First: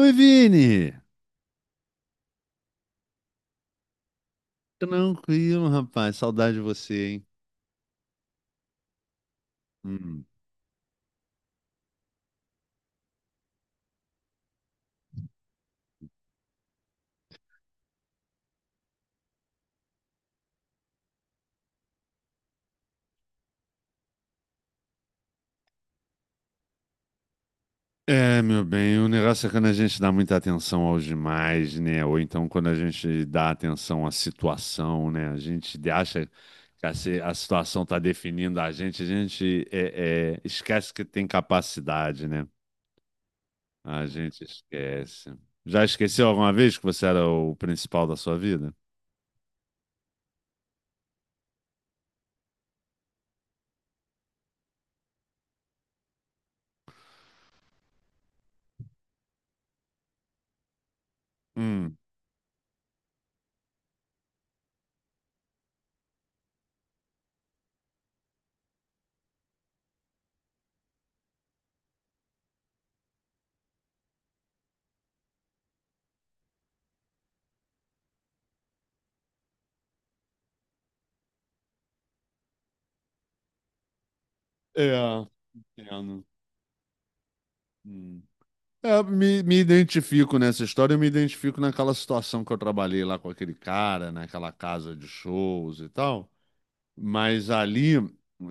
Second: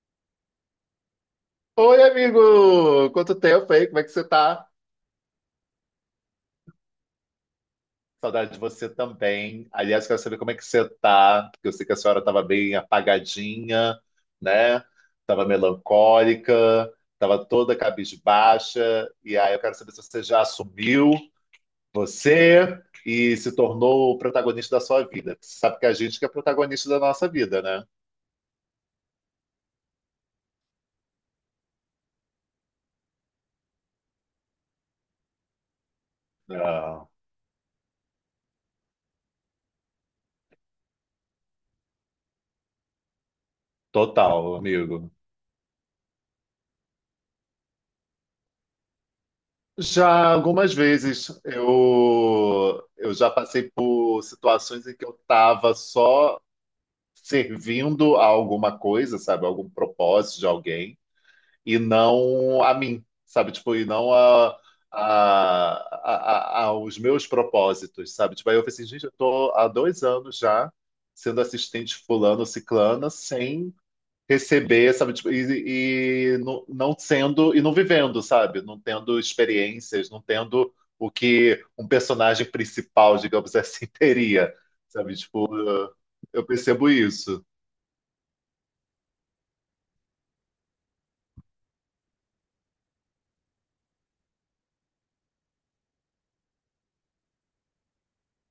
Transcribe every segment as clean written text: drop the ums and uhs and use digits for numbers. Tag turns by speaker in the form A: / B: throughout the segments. A: Oi, Vini!
B: Oi, amigo! Quanto tempo aí? Como é que você tá?
A: Tranquilo, rapaz. Saudade de você, hein?
B: Saudade de você também. Aliás, quero
A: Hum.
B: saber como é que você tá, porque eu sei que a senhora estava bem apagadinha, né? Tava melancólica, tava toda cabisbaixa. E aí eu quero saber se você já assumiu você e se tornou o protagonista da sua vida. Você sabe que é a gente que é protagonista da nossa vida, né?
A: É, meu bem, o negócio é quando a gente dá muita atenção aos demais, né? Ou então quando a gente dá atenção à situação, né? A gente acha que
B: Ah,
A: a situação tá definindo a gente esquece que tem capacidade, né? A gente
B: total, amigo.
A: esquece. Já esqueceu alguma vez que você era o principal da sua vida?
B: Já algumas vezes eu já passei por situações em que eu estava só servindo a alguma coisa, sabe? Algum propósito de alguém, e
A: Hum.
B: não a mim, sabe? Tipo, e não aos meus propósitos, sabe? Tipo, aí eu falei assim, gente, eu tô há 2 anos já sendo assistente fulano, ciclana, sem receber, sabe, tipo, e não, não sendo e não vivendo, sabe? Não tendo experiências, não tendo o que um personagem principal, digamos assim, teria, sabe?
A: É,
B: Tipo,
A: entendo.
B: eu percebo isso.
A: Hum. É, me identifico nessa história, eu me identifico naquela situação que eu trabalhei lá com aquele cara, naquela casa de shows e tal. Mas ali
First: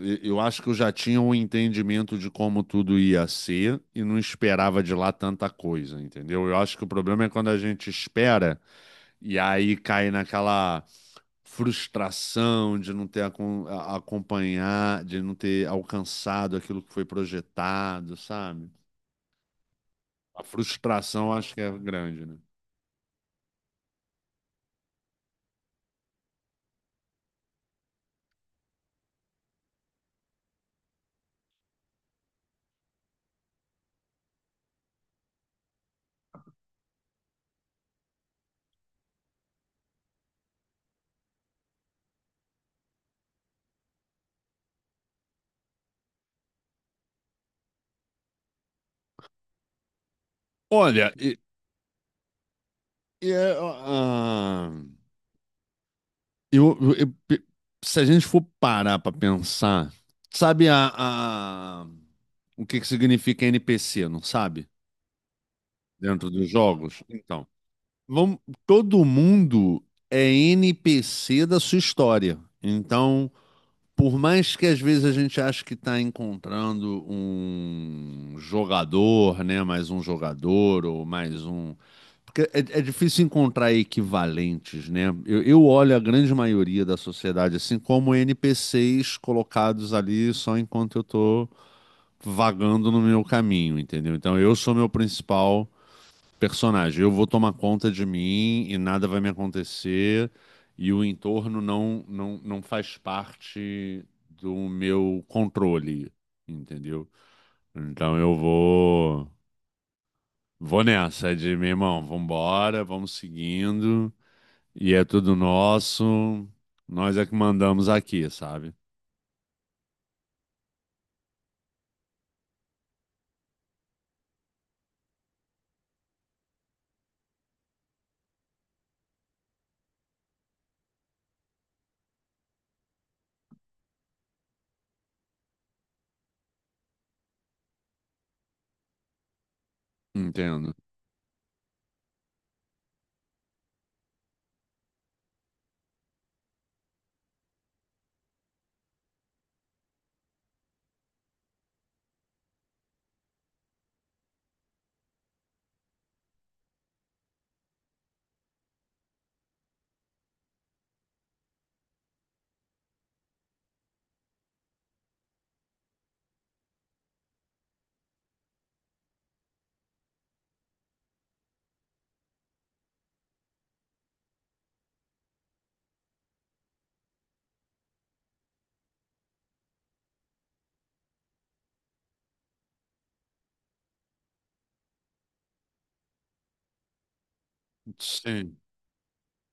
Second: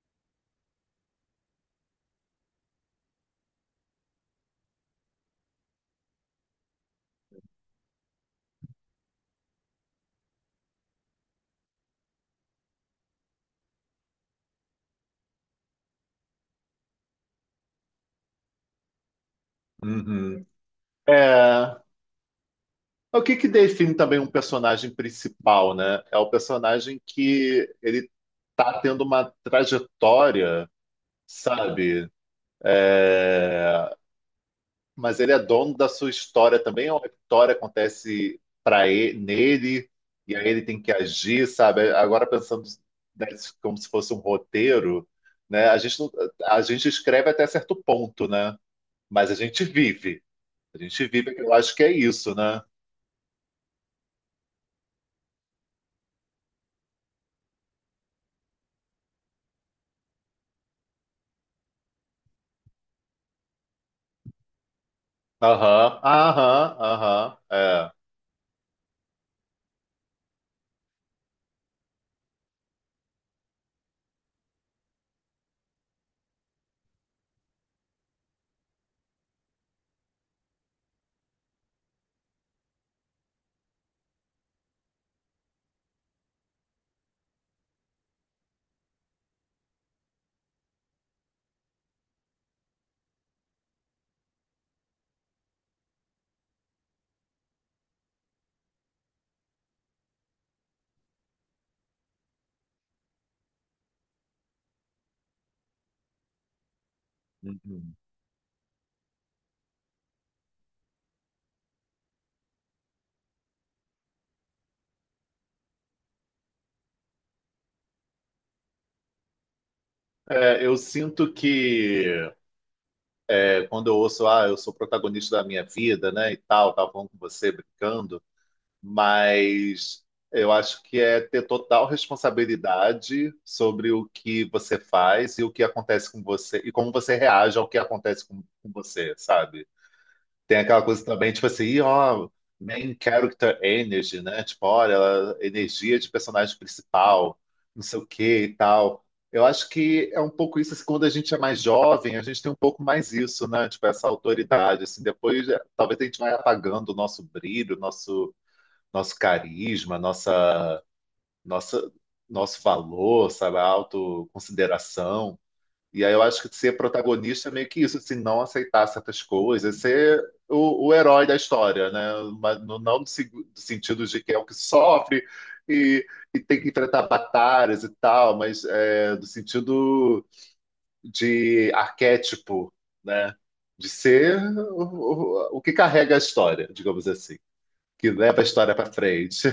A: eu acho que eu já tinha um entendimento de como tudo ia ser e não esperava de lá tanta coisa, entendeu? Eu acho que o problema é quando a gente espera e aí cai naquela frustração de não ter acompanhar, de não ter alcançado aquilo que foi projetado, sabe? A
B: Uhum.
A: frustração acho que é
B: É,
A: grande, né?
B: o que que define também um personagem principal, né? É o personagem que ele tá tendo uma trajetória, sabe? É, mas ele é dono da sua história também, ou a história acontece para ele, nele, e aí ele tem que agir, sabe? Agora pensando né, como se fosse um roteiro, né? A gente, a gente escreve até certo ponto, né? Mas a gente vive. A gente
A: Olha,
B: vive, eu acho que é isso, né?
A: e é, eu, eu- eu pe- se a gente for parar para pensar, sabe a- o que que significa NPC, não sabe?
B: Aham,
A: Dentro dos
B: aham,
A: jogos?
B: aham,
A: Então,
B: é.
A: vamos, todo mundo é NPC da sua história. Então, por mais que às vezes a gente ache que está encontrando um jogador, né? Mais um jogador ou mais um. Porque é difícil encontrar equivalentes, né? Eu olho a grande maioria da sociedade assim como NPCs colocados ali só enquanto eu tô vagando no meu caminho, entendeu? Então eu sou meu principal personagem. Eu vou tomar conta de mim e nada vai me acontecer e o entorno não faz parte do meu controle, entendeu?
B: Uhum.
A: Então eu vou nessa é de meu irmão, vambora, vamos seguindo e é tudo nosso. Nós é que mandamos aqui, sabe?
B: É, eu sinto que é, quando eu ouço, ah, eu sou protagonista da minha vida, né, e tal, tava falando com você, brincando, mas eu acho que é ter total responsabilidade sobre o que você faz e o que acontece com você e como você reage ao que acontece com você, sabe? Tem
A: Entendo.
B: aquela coisa também, tipo assim, "Ih, ó, main character energy, né? Tipo, olha, energia de personagem principal, não sei o que e tal. Eu acho que é um pouco isso, assim, quando a gente é mais jovem, a gente tem um pouco mais isso, né? Tipo, essa autoridade, assim, depois talvez a gente vai apagando o nosso brilho, o nosso carisma, nossa, nossa, nosso valor, sabe, a autoconsideração. E aí eu acho que ser protagonista é meio que isso, assim, não aceitar certas coisas, ser o herói da história, né? Mas no sentido de que é o que sofre e, e tem que enfrentar batalhas e tal, mas é, no sentido de arquétipo, né? De ser o, o que carrega a história, digamos assim que leva a
A: Sim.
B: história para frente.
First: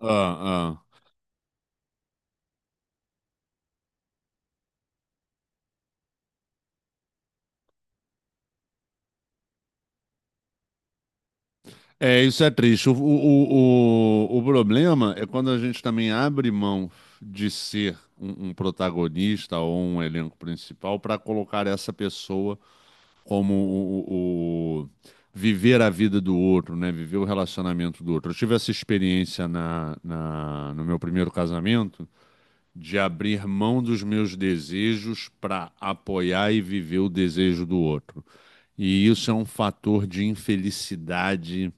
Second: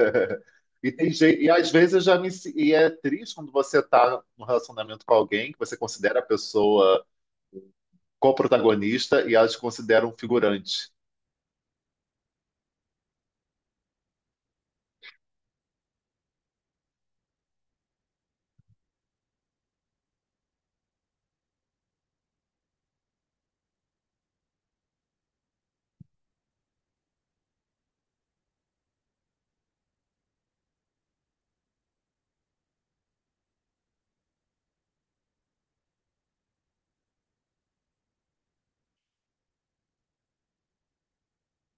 A: Ah,
B: E
A: ah.
B: tem gente, e às vezes eu já me se- e é triste quando você tá num relacionamento com alguém que você considera a pessoa co-protagonista e elas te consideram um figurante.
A: É, isso é triste. O problema é quando a gente também abre mão de ser um protagonista ou um elenco principal para colocar essa pessoa como viver a vida do outro, né? Viver o relacionamento do outro. Eu tive essa experiência no meu primeiro casamento de abrir mão dos meus desejos para apoiar e viver o desejo do outro. E isso é um fator de infelicidade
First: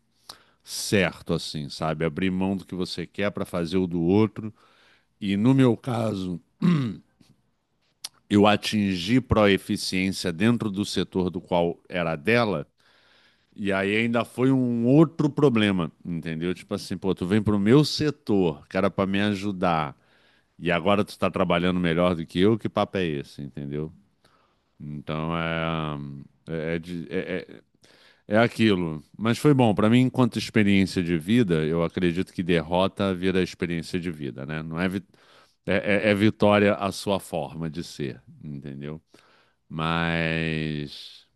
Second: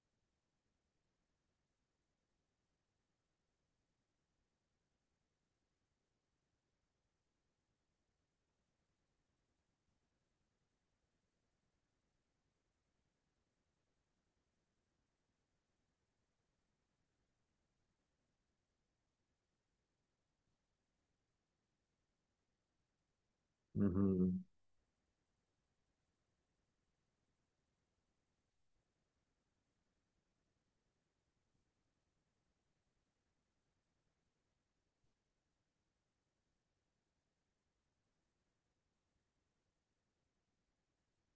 A: certo, assim, sabe? Abrir mão do que você quer para fazer o do outro. E no meu caso, eu atingi proeficiência dentro do setor do qual era dela. E aí ainda foi um outro problema, entendeu? Tipo assim, pô, tu vem pro meu setor, cara, pra me ajudar. E agora tu tá trabalhando melhor do que eu, que papo é esse, entendeu?
B: Uhum.
A: Então é. É, é de- é- é É aquilo. Mas foi bom. Para mim, enquanto experiência de vida, eu acredito que derrota vira experiência de vida, né? Não é, é, vitória a sua forma de ser, entendeu? Mas.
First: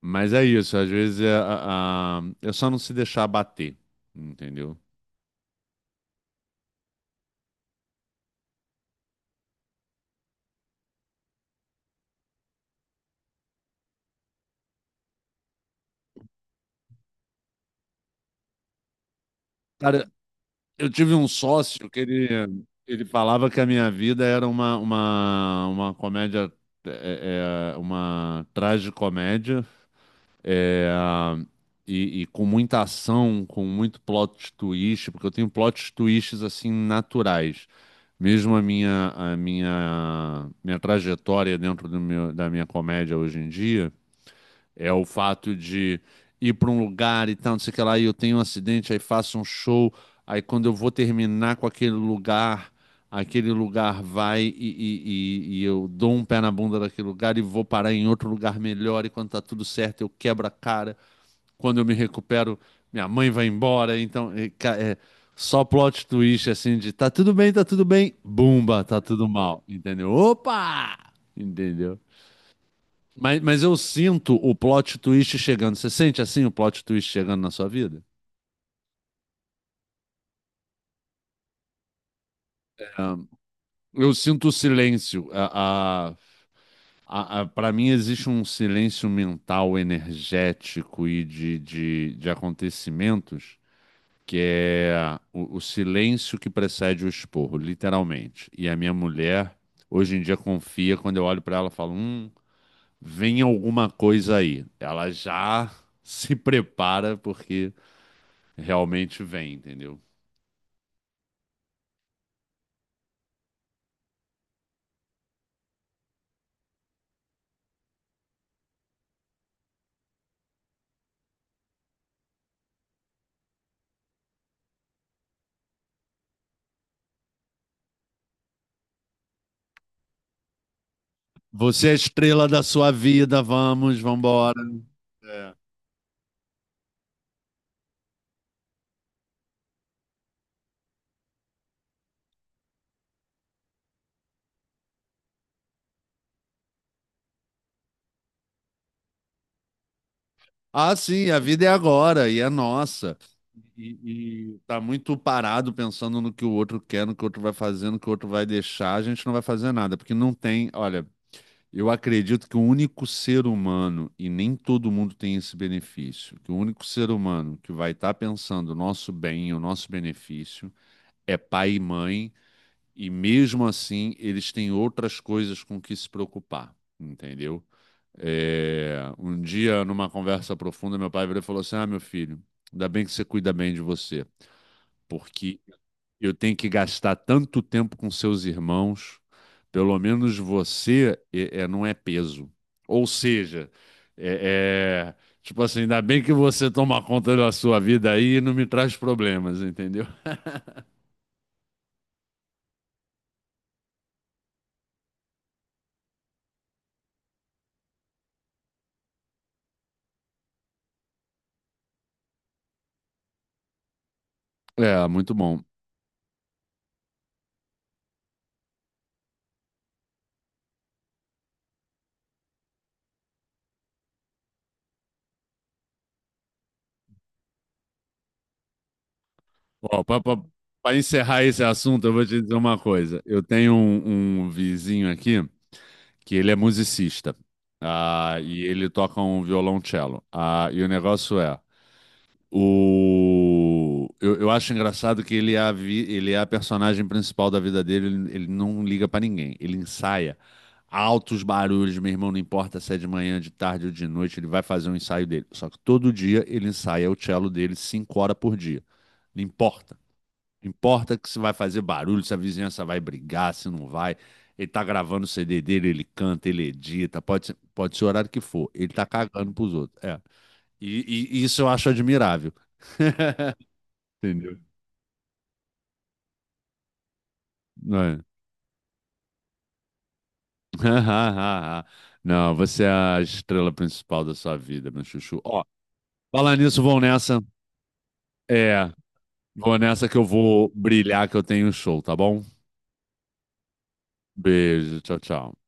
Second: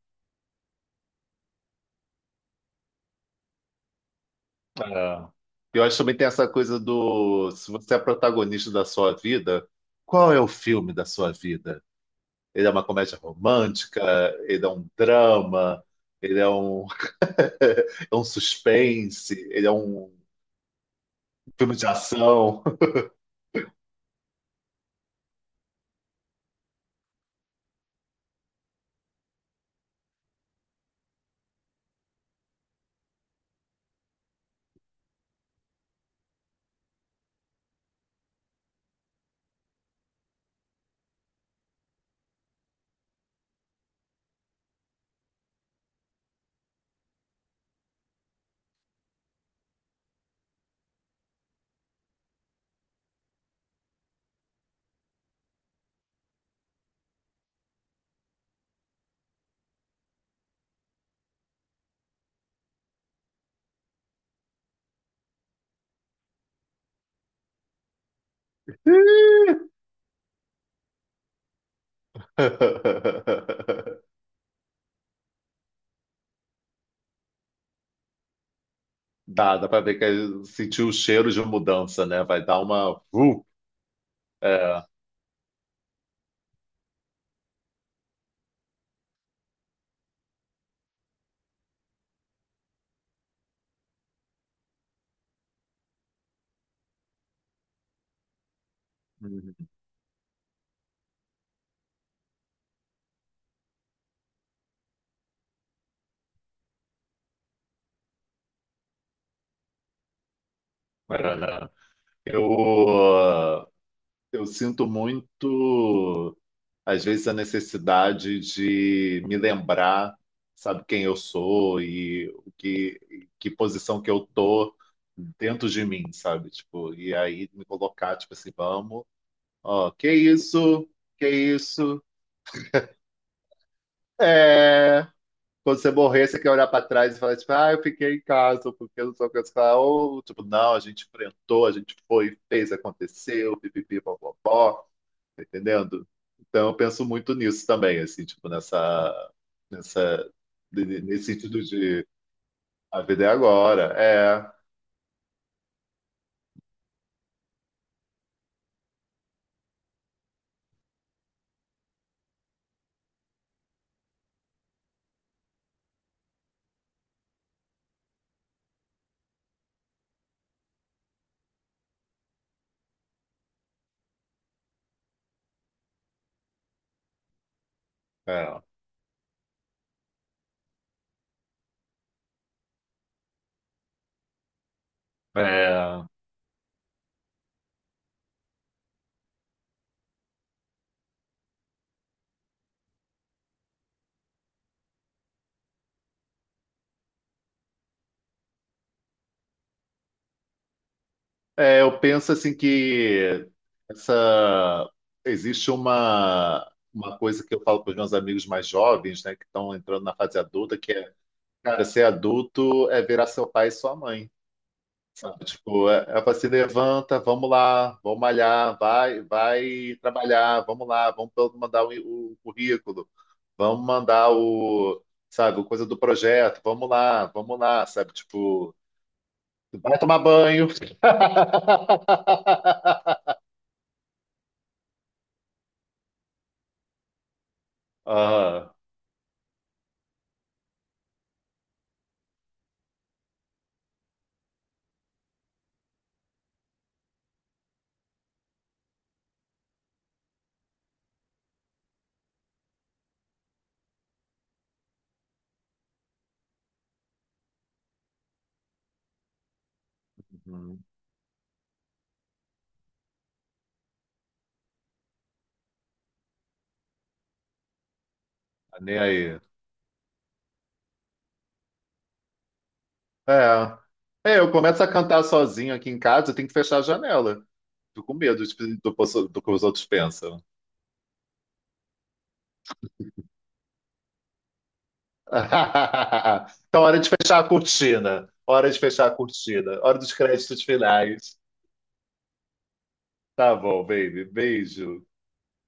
A: Mas é isso. Às vezes é só não se deixar bater, entendeu?
B: É. Eu acho que também tem essa coisa do se você é protagonista da sua vida, qual é o filme da sua vida? Ele é uma comédia romântica, ele é um drama, ele é um, é um suspense, ele é
A: Cara,
B: um
A: eu tive um
B: filme de
A: sócio que ele,
B: ação.
A: ele falava que a minha vida era uma comédia, uma tragicomédia. É, e com muita ação, com muito plot twist, porque eu tenho plot twists assim naturais. Mesmo a minha trajetória dentro da minha comédia hoje em dia é o fato de ir para um lugar e tal, não sei o que lá, e eu tenho um acidente, aí faço um show, aí quando eu vou terminar com aquele lugar vai e eu dou um pé na bunda daquele lugar e vou parar em outro lugar melhor, e quando tá tudo certo eu quebro a cara, quando eu me recupero, minha mãe vai embora, então é só plot twist assim de tá tudo bem, bumba, tá tudo mal, entendeu? Opa! Entendeu? Mas eu sinto o plot twist chegando. Você sente assim o plot twist chegando na sua vida?
B: Dá pra ver que ele sentiu o cheiro de mudança, né? Vai dar uma.
A: Eu sinto o
B: É.
A: silêncio. Pra mim existe um silêncio mental, energético e de acontecimentos que é o silêncio que precede o esporro, literalmente. E a minha mulher,
B: Uhum.
A: hoje em dia, confia. Quando eu olho pra ela, eu falo: vem alguma coisa aí. Ela já se prepara porque realmente vem, entendeu?
B: Maraná. Eu, uh, eu sinto muito, às vezes, a necessidade de me lembrar, sabe, quem eu sou e o que, que posição que eu tô dentro de mim, sabe? Tipo, e aí me colocar, tipo assim, vamos, ó, que
A: Você é a
B: isso,
A: estrela da sua vida, vamos, vambora.
B: é.
A: É.
B: Quando você morrer, você quer olhar para trás e falar, tipo, ah, eu fiquei em casa, porque eu não sou coisa. Falar, ou, tipo, não, a gente enfrentou, a gente foi, fez, aconteceu, pipipi, popopó, tá entendendo? Então, eu penso muito nisso também, assim, tipo, nessa, nessa,
A: Ah,
B: nesse
A: sim, a
B: sentido
A: vida é
B: de
A: agora e é
B: a
A: nossa.
B: vida é agora.
A: E,
B: É,
A: e tá muito parado pensando no que o outro quer, no que o outro vai fazer, no que o outro vai deixar. A gente não vai fazer nada, porque não tem. Olha, eu acredito que o único ser humano, e nem todo mundo tem esse benefício, que o único ser humano que vai estar pensando o nosso bem, o nosso benefício, é pai e mãe. E mesmo assim, eles têm outras coisas com que se preocupar, entendeu?
B: é,
A: É, um dia, numa conversa profunda, meu pai virou e falou assim: Ah, meu filho, ainda bem que você cuida bem de você, porque
B: é.
A: eu tenho que gastar tanto tempo com seus irmãos, pelo menos você não é peso. Ou seja, é, é, tipo assim, ainda bem que você toma conta da sua vida aí e não me traz problemas, entendeu?
B: É, eu penso, assim, que essa, existe uma coisa que eu falo para os meus amigos mais jovens, né, que estão entrando na fase adulta, que é cara, ser adulto é virar seu pai e sua mãe.
A: É, muito
B: Sabe?
A: bom.
B: Tipo, é, é pra se levanta, vamos lá, vamos malhar, vai, vai trabalhar, vamos lá, vamos todo mandar o currículo, vamos mandar o, sabe, o coisa do projeto, vamos lá, sabe? Tipo, vai
A: Ó,
B: tomar banho.
A: para encerrar esse assunto, eu vou te dizer uma coisa. Eu tenho um vizinho aqui que ele é musicista, e
B: Ah,
A: ele toca um violoncello. Ah, e o negócio é, eu acho engraçado que ele é a personagem principal da vida dele, ele não liga para ninguém, ele ensaia. Altos barulhos, meu irmão, não importa se é de manhã, de tarde ou de noite, ele vai fazer um ensaio dele. Só que todo dia ele ensaia o cello dele 5 horas por dia. Não importa.
B: uhum,
A: Importa que se vai fazer barulho, se a vizinhança vai brigar, se não vai. Ele tá gravando o CD dele, ele canta, ele edita, pode ser o horário que for.
B: tá
A: Ele
B: nem
A: tá
B: aí.
A: cagando pros outros. É. E isso eu acho admirável.
B: É. É, eu
A: Entendeu?
B: começo a cantar sozinho aqui em casa, eu tenho que fechar a janela.
A: Não,
B: Fico com
A: é?
B: medo do, do que os outros pensam.
A: Não, você é a estrela principal da sua vida, meu chuchu. Ó, falar nisso,
B: Então, hora
A: vou
B: de fechar
A: nessa.
B: a cortina. Hora de
A: É,
B: fechar a
A: vou
B: cortina. Hora
A: nessa
B: dos
A: que eu
B: créditos
A: vou brilhar, que
B: finais.
A: eu tenho um show, tá bom?
B: Tá bom, baby.
A: Beijo,
B: Beijo.
A: tchau, tchau.